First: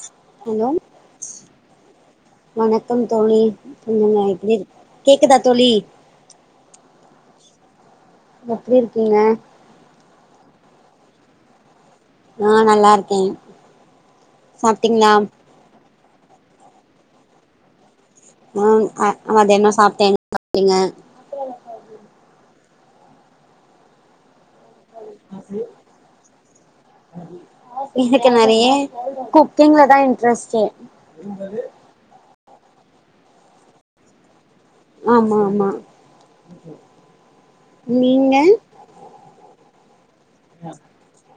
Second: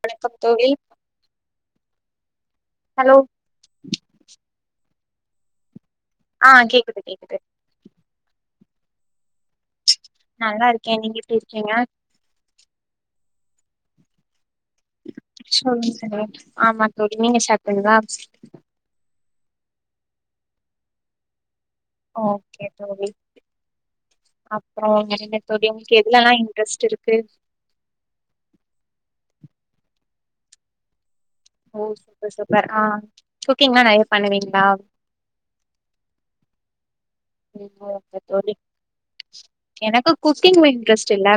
வணக்கம் ஹலோ தோழி வணக்கம் ஹலோ தோழி நீங்க எப்டி கேக்குதா தோழி ஆஹ் கேக்குது கேக்குது எப்டி இருக்கீங்க நல்லா இருக்கே நீங்க எப்டி இருக்கீங்க நா நல்லா இருக்கேன் சாப்ட்டீங்களா சொல்லுங்க ஆமா தோழி நீங்க சாப்டீங்களா உம் அ மதிய என்ன சாப்ட்டிங் சாப்டிங்க ஓகே தோழி அப் இன்ட்ரெஸ்ட் இருக்கு எனக்கு நெறைய குக்கிங்லதா இன் ரஸ்டு [inaudible] ஆஹ் குக்கீங்லா நெறைய பண்ணுவீங் ஆமா ஆமா [inaudible] நீங்க தோழி எனக்குக் குக்கிங்ல இன்ட்ரெஸ்ட் இல்ல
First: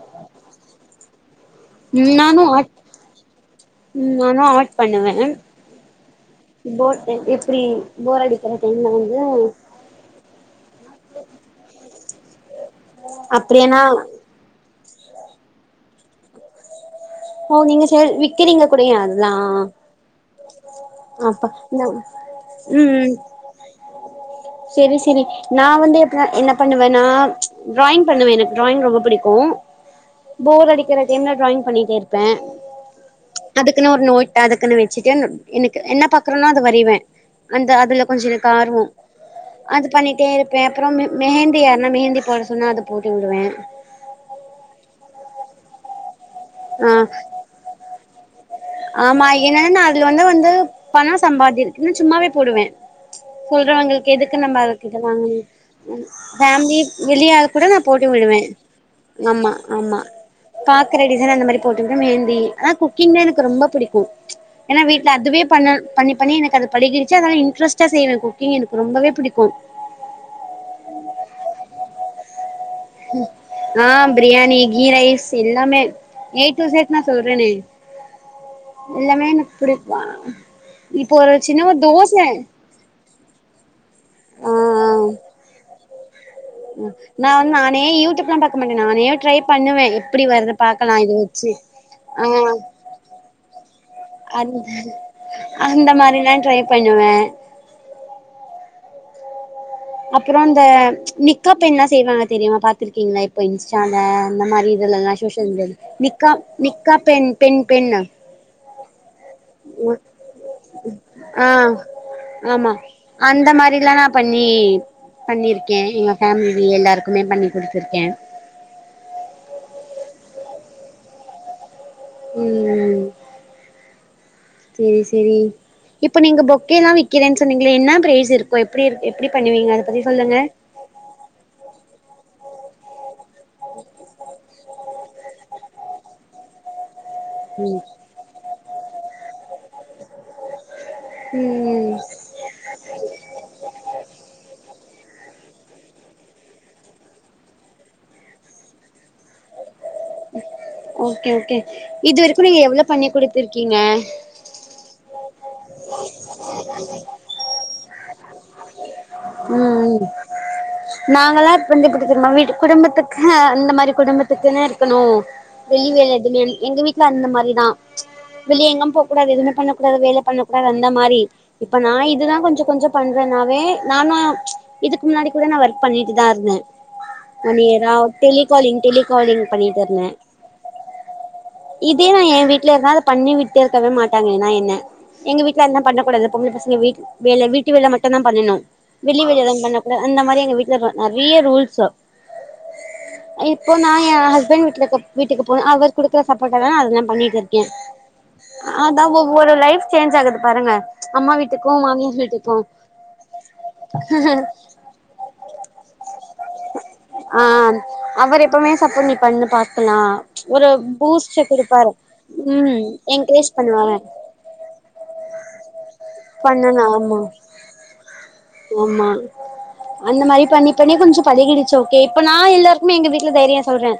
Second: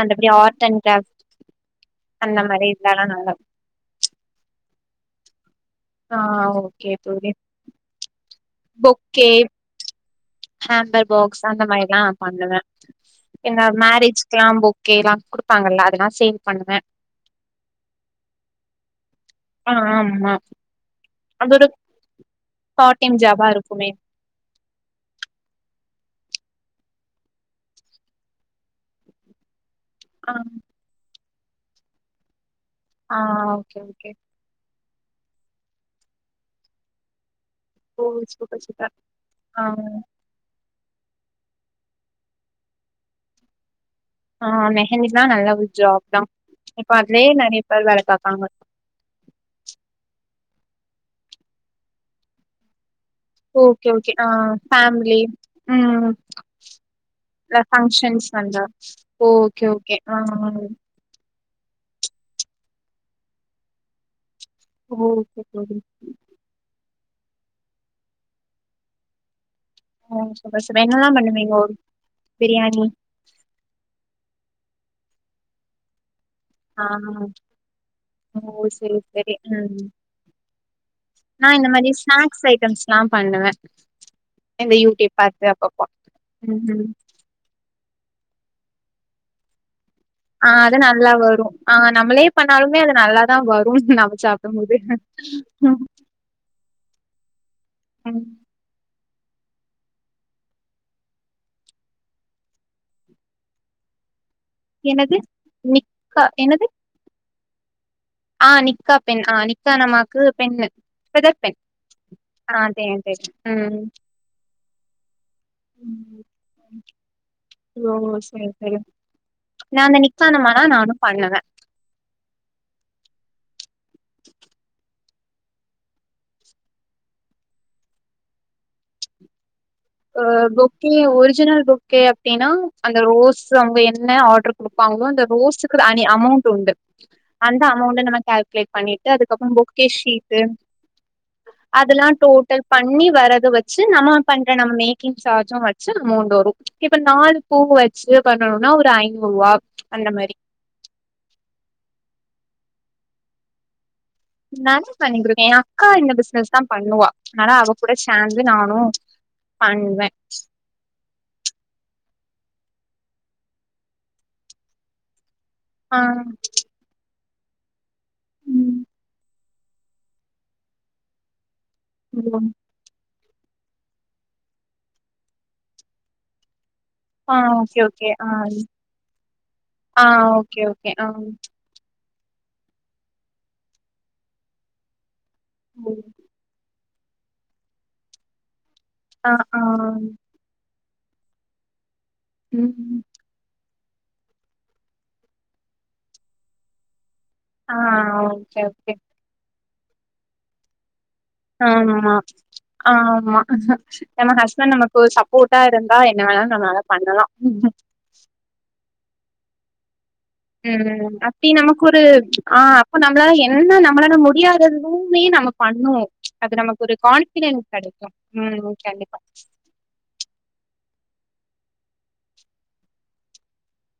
மத்த படி ஆர்ட் அண்ட் கிராப்ட் அந்த நானு மாரி ஆர்ட் இதுலல்லா நல்லா ஆ போ ஓகே தோழி எப்படி போரடி க்கற டைம்ல வந்து பொக்கே ஹேம்பர் பாக்ஸ் அந்த மாரிலா பண்ணுவ இந்த அப்டியனா மேரேஜ்க்கலாம் பொக் கேலா குடுப்பாங்கல்ல அதெல்லா சேல் பண்ணுவ ஓ நீங்க சேல் விக்கிறீங்க கூடயு அத்தா ஆ ஆமா அப்ப அது ஒரு ம் பார்ட் ம் டைம் ஜாபா இருக்குமே செரி செரி நா நா வந்து இப்ப என்ன பண்ணுவேன்னா ட்ராயிங் பண்ணுவே எனக்கு ட்ராயிங் ரொம்ப பிடிக்கு ஆ போர் அடிக்குற தேன்னா ட்ராயிங் பண்ணிகிற ப்பே ஆ ஓகே அதுக்குன்னு ஒரு ஓகே நோட்டு் அதுக்குன்னு வெ ச்சுட்டு எனக்கு என்ன பாக்குறனோ அது வரைவே அந்த அதுல ஓ கொஞ்சோ எனக் சூப்பர் ஆர்வோ சூப்பர் ஆ அது பண்ணிட்டே இருப்பே அப்றமே மெஹந்தி யார்ன்னா மெஹந்தி போட சொன்னா அது போட்டு உடுவே ஆ மெஹந்தினா நல்ல ஒ ஜாப் தா இப்ப ஆ அதுலயே நெறைய பேர் வேல பாக்கறாங்க ஆமா ஏனா நா அதுல வந்து வந்து பணம் சம்பாதி இல்ல சும்மாவே போடுவ ஓகே சொல்றவங்களுக்கு ஓகே ஆ எதுக்கு நம்ப இது ஃபேமிலி வாங்கணு ம் ஃபேம்லி வெளியாளுக்கூட நா போட்டு ஃபங்க்ஷன்ஸ் விடுவே வந்தா ஆம்மா ஓகே ஓகே ஆம்மா ஆ பாக்கற டிசைன் அந்த மாரி போட்டு விடுவே மெஹந்தி அ குக்கிங்னா எனக் ரொம்ப பிடிக்கு ஏனா வீட்ல ஓகே அதுவே பண்ண தோழி பண்ணி பண்ணி எனக்கு அது பழகிடு ச்சு அதா இன்ட்ரெஸ்டா செய்வே குக்கிங் எனக்கு ரொம்பவே புடிக்கு ஓ [unintelligible] என்னலா பண்ணுவீங்கோ ம் ஆ பிரியாணி கீ ரைஸ் எல்லாமே ஏ டூ ஆ சட் நா சொல்றேனே ஓ செரி எல்லாமே செரி எனக் ம் புடிக்வா இப்போ ஒரு சின்ன ஒர் தோச பண்ணுவ ஆ இந்த ஆ யூடியூப் பாத்து அப்பப் நா வந் ந னே யூடுப்ல்லா பாக்க மாட்ட நானே ட்ரை பண்ணுவெ ஆ அத நல்லா வரு ஆ நம்மளே பண்ணாலுமே அது நல்லாதா வரு நம அந் சாப்டும்போது அந்த மாரிலா ட்ரை பண்ணுவே ஹ்ம் அப்றோ ந்த நிக்கா பென்னா செய்வாங்க தெரியுமா பாத்துருக்கீங்ளா இப்ப இன்ஸ்டால அந்த மாரி இதுலல்லா என்னது ஷோஷ்யல் மீடியால நிக்கா நிக்கா பெண் பெண் பெண் ஆ நிக்கா பெண் ஆ நிக்கா நமாக்கு பெண்ணு ஃபெதர் ஆ பெண் ஆ ஆமா தெரியு தெரியு அந்த ம். மாரில்லா நா பண்ணி பண்ணிருக்கே எங்க ம். ஃபேம்லி எல்லாருக்குமே பண்ணி ஓ குடுத்துருக்கே சேர் செரி நா அந்நநி க்சானமானா நானு பண்ணுவ ம் கேசிரி இப்ப நீங்க பொக்கேல்லா விக்கிறேன் சொன்னீங்ளே என்ன ப்ரேஸிருக்கு எப்டி இர் எப்டி பண்ணுவீங்கத ஆ பொக்கே ஒரிஜினல் பொக்கே அப்டின்னா அந்த ரோஸ் ஸு அவுங்க என்ன ஆட்ரு குடுப்பாங்ளோ அந்த ரோஸுக்கு அனி அமௌண்ட்டுண்டு அந்த ம் அமௌண்ட நம்ம கேல் க்லேட் பண்ணிட்டு அதுக்கப்பறோ பொக்கே ஷீட்டு ம் அதுல்லா டோட்டல் பண்ணி வரது வச்சு நம்ம பண் நம்ம மேக்கிங் சார்ஜு வச்சு அமௌண்ட் வரு இப்ப நாலு பூ வச்சு பண்ணனுனா ஒரு ஐநூ ரூவா ஓகே ஓகே இதுவ துல எவ்ளோ பண்ணி குடுத்துர்க்கீங்க நெறய பண்ணி குடு எ அக்கா இந்த பிஸ்னஸ்தா பண்ணுவா அனாலா அவ கூட சே ம் ம் நாங்கல்லா இப்பந்து கு [unintelligible] குடும்பத்துக்க அந்த மாரி குடும்பத்துக்குனே இருக்கணு வெளி ஆ வேல எதுமே எங்க வீட்ல அந்த மா ரிதா வெளிய ம் எங்கம் போ கூடாது எதுமே பண்ணக் கூடாது வேல பண்ண கூடாது அந்த மாரி இப்ப நா இதுதா ம் கொஞ்சொ கொஞ்சொ பண் ற நாவே நானு இதுக் முன்னாடி கூட நா வொர்க் பண்ணிட்டுதா இருந்த ஆ ஒன் ஓகே இயரா ஓகே ஆ டெலிகாலிங் டெலிகாலிங் பண்ணிட்டிருந்த ஆ ஓகே ஓகே ஆ இ ப்பயு நா என் வீட்ல இருந்தா அத பண்ணி விட்டிருக்கவே மாட்டாங்க நா என்ன எங் வீட்ல என்னா ம் பண்ணகூடாது பொம்பள பசங்க வீட் வேல வீட்டு வேல மட் டுந்தா பண்ணணு வெளி ஆ வேல ஆ எதும் பண்ண கூடா அந்த மாரி எங்க வீட் [unintelligible] நறைய ரூல்ஸு ம் ஹ் ம் இப்போ நா என் ஹஸ்பண்ட் வீட்ல போ வீட்டுக்கு போன அவர் குடுத்த சப்போர்ட்ல தா அதுலா பண்ணிட் ருக்கே ஆ ஓகே ஓகே அத வொ வோட லைஃப் சேஞ்சாகுது பாருங்க அம்மா வீட்டுக்கு ஆமா மாமியார் வீட்டுக்கு ஆமா நம்ம ஹஸ்பண்ட் நமக்கொரு சப்போர்ட்டா இருந்தா என்ன வேணால் ஆஹ் அவர் எப்பமே சப்போர்ட் நீ பண்ணு பாக்கலாம் உம் அப்படி நமக்கு ஒரு ஆஹ் ம் அப்போ நம்மள என்கரேஜ் என்ன பண்ணுவாரு நம்மளால முடியாததுமே நம்ம பண்ணுவோம் அது பண்ணலா நமக்கு ஒரு ஆமா கான்பிடன்ஸ் கிடைக்கு உம் கண்டிப்பா கொஞ்ச கொஞ்ச பழகிடுச்சு ஓகே இப்ப நான் எல்லாருக்குமே எங்க வீட்டுல தைரியம் சொல்றேன்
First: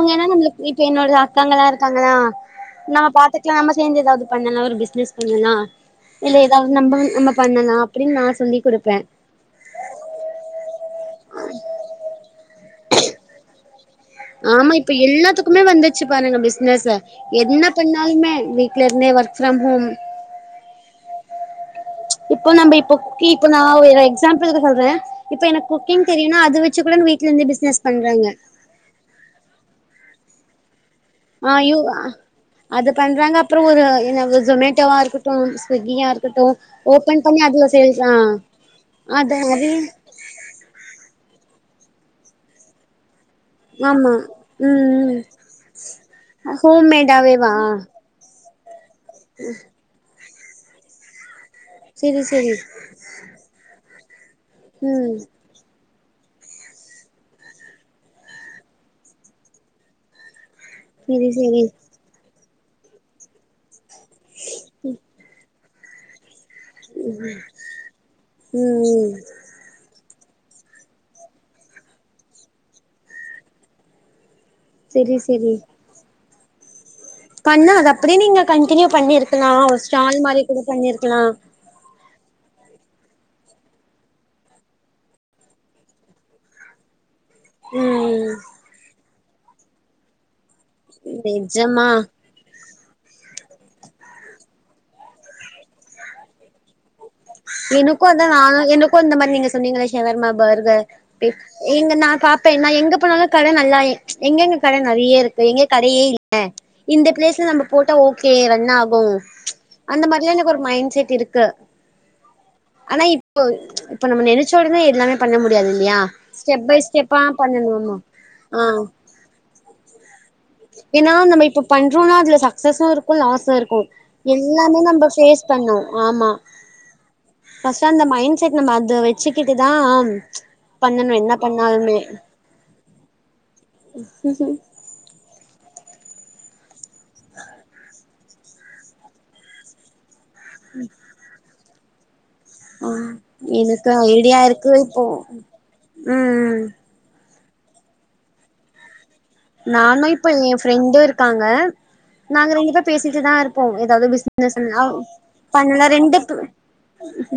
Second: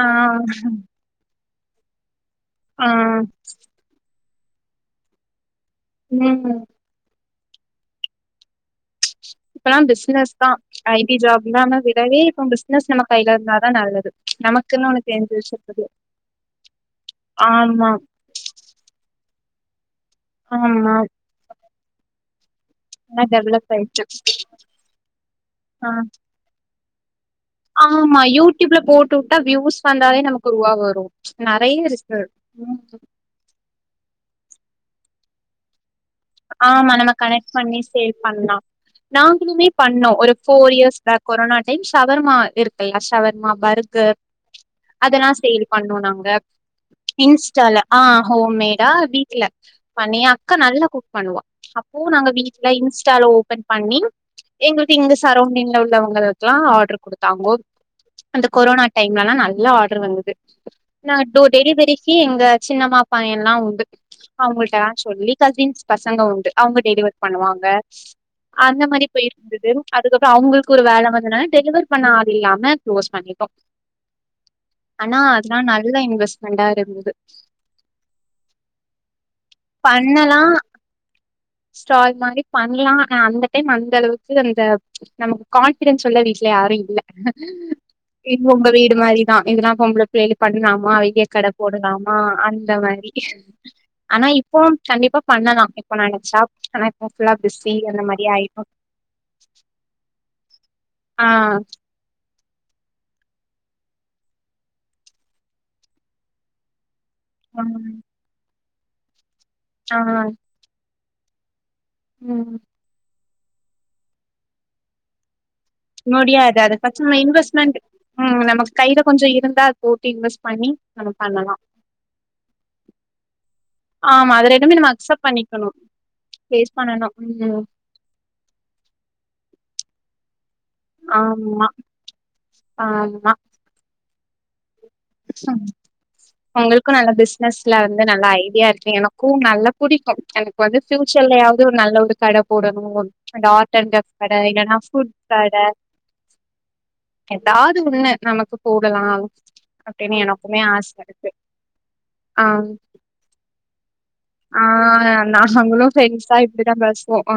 ஆ ஏன்னா நம்மளுக்கு இப்ப என்னோட இருக்காங்களா இருக்காங்களா ஆ நம்ம பாத்துக்லாம் நம்ம சேந்து எதாவது பண்ணலாம் ஒரு பிசினஸ் பண்ணலாம் இல்ல ம் ஏதாவது நம்ம நம்ம பண்ணலாம் அப்படின் நான் சொல்லி குடுப்பேன் இப்பல்லாம் பிசினஸ் தான் ஐடி ஜாப் தான் விடவே இப்ப பிசினஸ் நம்ம கையில இருந்தாதான் நல்லது ஆமா நமக்குன்னு இப்ப ஒன்னு தெரிஞ்சு எல்லாத்துக்குமே வச்சிருக்குது வந்துச்சு பாருங்க பிசினஸ் என்ன ஆமா பண்ணாலுமே வீட்ல இருந்தே ஒர்க் [unintelligible] ஆமா இப்போ ந இப்ப குக்க் நல்லா இப்ப டெவலப் நான் ஆயிட்டு எக்ஸாம்பிள் சொல்றேன் இப்ப எனக்கு ஆ குக்கிங் தெரியும்னா அது வச்சு கூட வீட்ல இருந்து பிசினஸ் ஆமா பண்றாங்க ரூபா வரும் ஆஹ் ய அது பண்றாங்க அப்புறம் ஒரு ஜொமேட்டோ மோட்டோவா இருக்கட்டு ஸ்விக்கியா இரு ஆமா நம்ம கனெக்ட் பண்ணி சேல் பண்லாம் அது நாங்களுமே அது பண்ணோம் ஒரு four years back corona time shawarma இருக்குல்ல ஷவர் மா ஆமா பர்கர் ம் ம் அதெல்லா சேல் பண்ணோ நாங்க ஹோம்மேடாவேவா இன்ஸ்டால ஆ ஹோம்மேட் டா வீட்ல பனியா க்க நல்ல கு பண்ணுவா அப்போ செரி நாங்க செரி வீட்ல இன்ஸ்டால ஓபன் பண்ணி எங்கள்கு இங்க ம் சரௌண்டிங்ல உள் லாவங்களுக்குல்லா ஆர்டர் குடுத்தாங்கோ அந்த கொரோனா டைம்லலா நல்ல ஆர்டர் வந்துது நா செரி தோ செரி டெலிவெரிக்கி எங்க சின்னமா பையல்லா உண்டு அவங்கள்ட்ட சொல்லி கசின் பசங்க உண்டு அவுங்க டெலிவர் பண்ணுவாங்க ம் அந்த மாரி ம் போயிருந்துது அத் துக்கப்றோ அவுங்கள்க்கு ஒரு வேல வந்தனால டெலிவர் பண்ண ஆளில்லாம க்ளோஸ் பண்ணிட்டோ செரி ஆனா செரி அத்லா நல்ல இன்வெஸ்ட் ரெண்டாயிரோ இர்ந்தது பண்ணா அது அப்டியே நீங்க கன்டினியூ பண்ணிருக் க்லா ஒர் ஸ்டால் பண்ணலா மாரி கூட பண்ணிருக்கலா ஸ்டால் மாரி பண்லா அந்த டைம் அந்தளவுக்கு இந்த நமக்கு கான்ஃபிடென்ஸ் சொல்ல வீட்ல யாரூ இல்ல ம் இதுவூ உங்க வீடு மாரி ஆ இதுலா பொம்பள பிள்ளேலு பண்லாமா வெளிய கட நிஜமா போடலாமா அந் இந்த மாரி ஆனா இப் போ கண்டிப்பா பண்ணலா இப்ப நெனச்சா ஆனா இப்ப ஃபுல்லா பிஸி அந்த எனக்கூ மாரி அதா நானூ ஆயிட்டோ எனக்கூ இந்த மாரி நீங்க சொன்னீங்கல ஷவர்மா பர்கர் ஆ இப் இங்க நா பாப்பே நா ஈங்க போனாலூ கட நல்லா எங்கெங்க கட நெறயருக்கு எங்க கடயே இல்ல இந்த பிளேஸ்ல நம்ப போட்டா ம் ஓகே ரன்னாக் ஓ ஆ அந்த மாரிலா எனக்கொரு மைண்ட் செட் டிருக்கு ம் இப்பு இப்ப நம்ம நெனச்சோடன எல்லாமே பண்ண முட் டியாதுலியா முடியாது ஸ்டெப் அது பை ஃபஸ்ட் நம்ம ஸ்டெப்பா இன்வெஸ்ட்மெண்ட் பண்ணணோமோ ம் ஆ நமக்கு கையில கொஞ்சோ இருந்தா அது போட்டு இன்வெஸ்ட் பண்ணி ஏனா நம்ம பண்ணலா இப்ப பண்றோனா அதுல சக்சஸுருக்கூ லாஸுருக்கூ ஆமா அது ரெண்டுமே எல்லாமே நம்ம அக்செப்ட் ஃபேஸ் பண்ணிக்கணு பண்ணூ ஆமா ஃபேஸ் பண்ணணு ம் ஃபர்ஸ்ட் அந்த மைண்ட செட் நம்ம அத வெச்சுக்கிட்டுதான் ஆம் பண்ணணும் யென்ன ஆமா பண்ணாலுமே ஆமா ம் ஹூம் [unintelligible] நல்ல பிசினஸ்ல யிது நல்ல ஐடியாருக்கு எனக்கு நல்லா புடிக்கும் எனக்கு வந்து டியூஷன்ல யிது நல்லது கட போடணும் அ ஆர்ட் [unintelligible] எனக்கு அண்ட் கட ஐடியா இருக்கு யில்லன்னா இப்போ ப்ரூட் கட ம் யேதாவது ஒண்ணு நமக்கு போடலாம் யிப்பம் ஃப்ரெண்டுருக்காங்க ஆ நாங்க ரெண்டுபேரும் பேசிட்டு இருப்போம் ஏதாவது பிஸ் ஆ [unintelligible] நாங்களு பண்ணலாம் ரெண்டு ஃப்ரெண்ட்ஸா இப்டிதா பேசுவோ ஆ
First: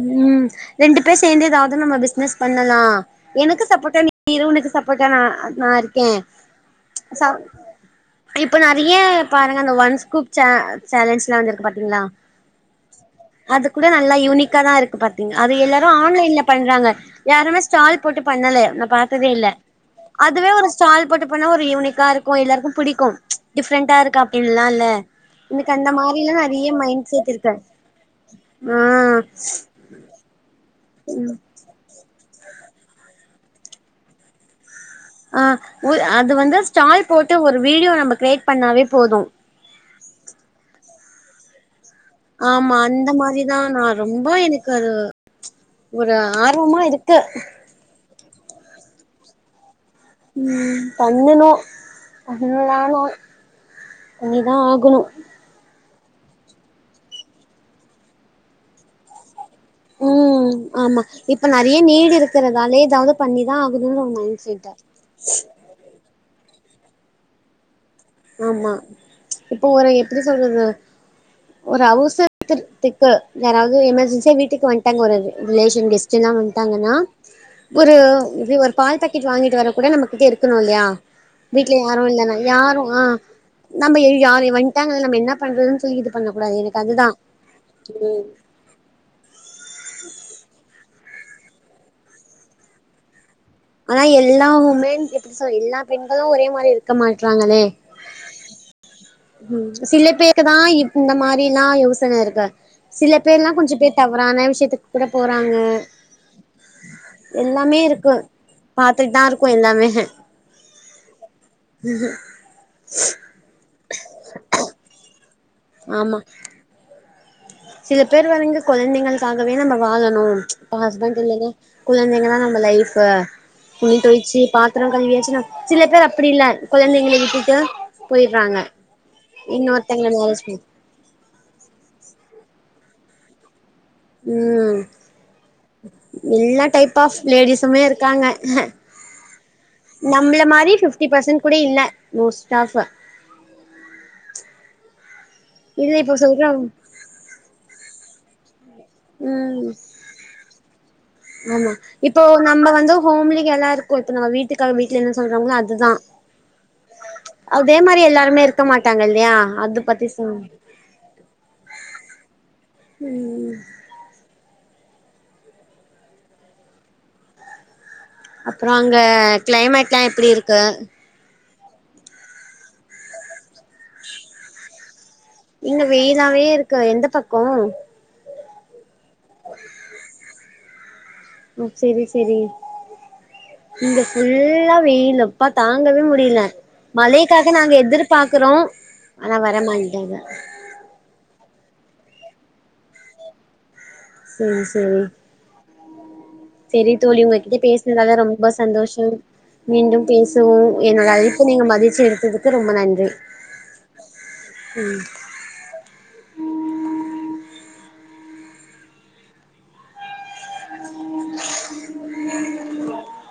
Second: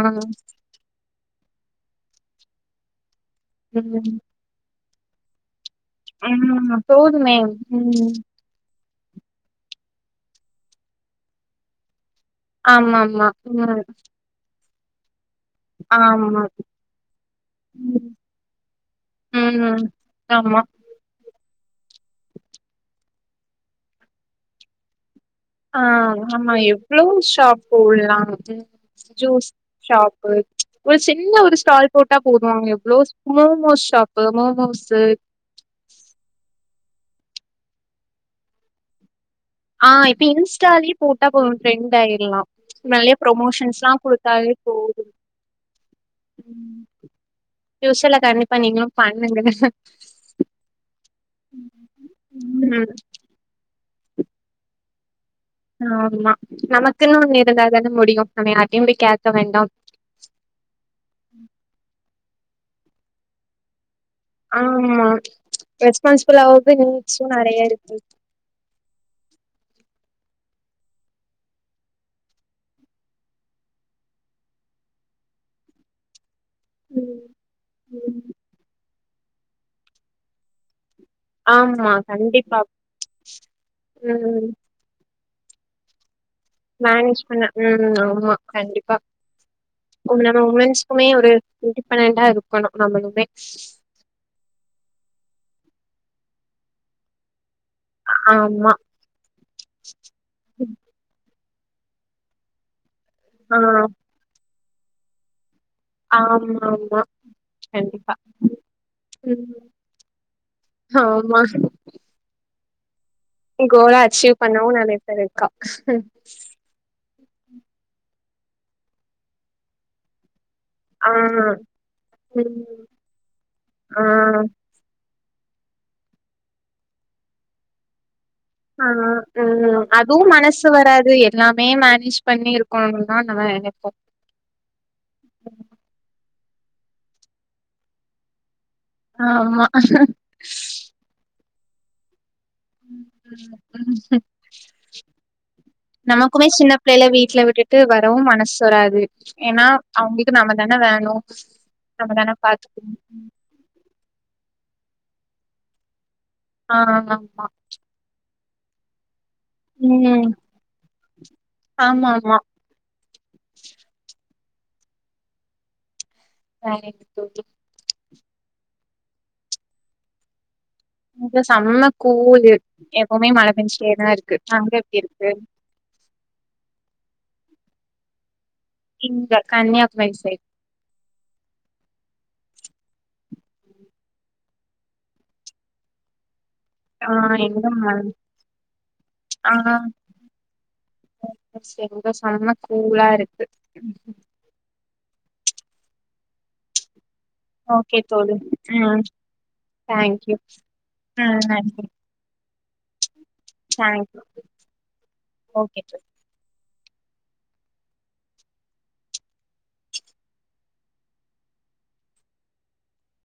பேரும் சேர்ந்ததாவது பிசினஸ் பண்ணலாம் எனக்கு சப்போர்ட்டா நீ உனக்கு சப்போ இப்ப [unintelligible] உஹம் அப்றம் சப் இப்ப நிறைய பாருங்க ஒன்ஸ்கப் சேலஞ்ச்லாம் வந்துருக்கு பாத்தீங்களா ஆமாமா அது ம் கூட நல்லா யூனிக்கா தான் இருக்கு பத்து அது எல்லாரும் ஆமா ஆன்லைன்ல பண்றாங்க யாருமே ஸ்டால் ம் போட்டு பண்ணல பார்த்ததே இல்ல ம் அதுவே ஆமா ஒரு ஸ்டால் போட்டு பண்ண ஒரு யூனிக்கா இருக்கும் எல்லாருக்கும் பிடிக்கும் டிஃப்ரெண்டா இருக்கு அப்படின்ல்லாம் இல்ல எனக்கு அந்த ஆஹ் மாரிலா ஆமா நெறைய மைண்ட் எவ்வளவு செட் இருக்கு ஷாப் உள்ளலாம் ஆ ஜூஸ் ஷாப்பு ஒரு சின்ன ஒரு ஸ்டால் போட்டு போ வருவாங்க எவ்வளோ மோமோஸ் ஷாப்பு மோமோஸ் ஆஹ் அது வந்து ஸ்டால் போட்டு ஒரு வீடியோ நம்ம கிரியேட் பண்ணாவே போதும் ஆஹ் இப்ப இன்ஸ்டாலய போட்டா போதும் ட்ரெண்ட் ஆயிர்லா ஆமா அந்த நெறைய மாதிரிதா ப்ரொமோஷன்ஸ்லா நான் ரொம்ப குடுத்தாலே எனக்கு அது போது ஒரு ஆர்வமா இருக்கு நீங்களும் பண்ணுங்க உம் ப என்னனும் ம் [unintelligible] நீதான் ஆகணும் ஆமா நமக்குன்னு ஒண்ணு இருந்தா தானே முடியும் நம்ம யாரிட்டயையும் போய் கேக்க வேண்டாம் உம் ஆமா இப்ப நறைய நீடி இருக்கு இருக்கரதாலே ஏதாவது பண்ணிதான் ஆகணோ ஆமா ரெஸ்பான்ஸ் இப்பலது நீச்சும் நறைய இருக்கு ஆமா இப்போ ஒரு எப்டி சொல்றது ஒரு அவசரத்துக்கு யாராவது எமர்ஜென்சியா வீட்டுக்கு வந்துட்டாங்க ஒரு ரிலேஷன் கஸ்ட் எல்லாம் வந்து டாங்கன்னா ம் ஒரு ம் ஒரு பால் பாக்க ட் வாங்கிட்டு வர கூட நம்மகிட்ட இருக்கணும்ல்லையா வீட்ல ஆமா யாரும் கண்டிப்பா இல்லதானாயாரும் ஆ நம்ம யார ம் வந்துட்டாங்க நம்ம என்ன பண்றதுன்ன சொல்லிது மேனேஜ் பண்ண உம் ஆமா கண்டிப்பா நம் வூமன்ஸா ஒரே ஒரு இண்டிபெண்டண்டா இருக்கணும் நம்மளுமே ஆனா எல்லாவுமே எப்டி சொல்லா எல்லா பெண்களு ஒரே மாரி இருக்க மாட்றாங்களே ஆமா ம் சிலே பேறு தான் இப்ப இந்த மாரி இப்டில்லாம் யோசனை இருக்கு சில பேர்லா ஆ கொஞ்சம் பேர் தவறான விஷயத்தக்கு கூட போறாங்க ஆமா ஆமா எல்லாமே கண்டிப்பா இருக்கு பாத்துட்டு தா இருக்கோ ம் எல்லாமே ஆமா கோல்ல அச்சீவ் பண்ணவும் நறைய பேர் இருக்கா ஆமா சில பேர் வந்து கொழந்தைங்களுக்கவே நம்ம வாழணு ஆ ஹஸ்பண்ட் [unintelligible] குழந்தைங்க தான் நம்ம ம் லைஃப் துணி தோயிச்சு ஆ பாத்திரம் களிவியாச் சில பேர் அப்டி இல்ல குழந்தைங்கள வீட்டுட்டு ஆ ம் அதுவும் மேரேஜ் பண்ணி மனசு வராது எல்லாமே மேனேஜ் பண்ணிர் கொழம்புனா நான் நேனப்ப ம் எல்லா டைப் ஆஃப் லேடிஸுமே இருக்காங்க ஆமா நம்மள மாரி ஃபிப்டி பேர்சன்ட் அப்டி இல்ல நியூஸ் இல்ல இப்போ நமக்குமே சொல்றோம் சின்ன பிள்ளைலே வீட்டுல விட்டுட்டு வர ரவும் மனசு வராது ம் ஏன்னா அவங்களுக்கு நம்மதா என்ன வேன் ஆமா இப்போ நம்ம வந்து ஹோம்லி கேர்ல்லா இருக்கோ இப்ப நம்ம வீட்டுக்கு கெளம்பிட்டு என்ன சொல்றாங்களோ அதுதா ஆ ஆமா அதே மாரி எல்லாருமே இருக் க்க மாட்டாங்க இல்லையா அது பத்தி ம் சொல்லுங்க ஆமா ஆமா ம் வேற என்ன தோழி அப்புறோ அங்க கிளைமேட்லா எப்படி இருக்கு இங்க செம்ம கூழு எப்பமே மழ பெஞ்சுடேதா இருக்கு அங்க எப்டி இரு இங்க வெய்லாவே இருக்கு எந்த பக்க ம் இங்க கன்னியாகுமரி சைட் ம் சரி சரி இங்க ஃபுல்லா வெயிலு ப்பா தாங்கவே முடில. ஆ மழைக்காக எங்க நாங்க மழ எதிர்பாக்றோம் அனா ஆ வரமாட்டிது. இங்க செம்ம செம்ம கூலாருக்கு. செரி செரி செரி தோழி உங்ககிட்ட ஓகே பேசுனதால தோழி ரொம்ப ம் சந்தோஷம். மீண்டும் தேங்க்யூ பேசுவோம். என்னோட ஆ அழைப்பு நீங்க மதுச்சி எடுத்ததுக் க ரொம்ப நன்றி தாங்க்யூ ஓக்கே தோழி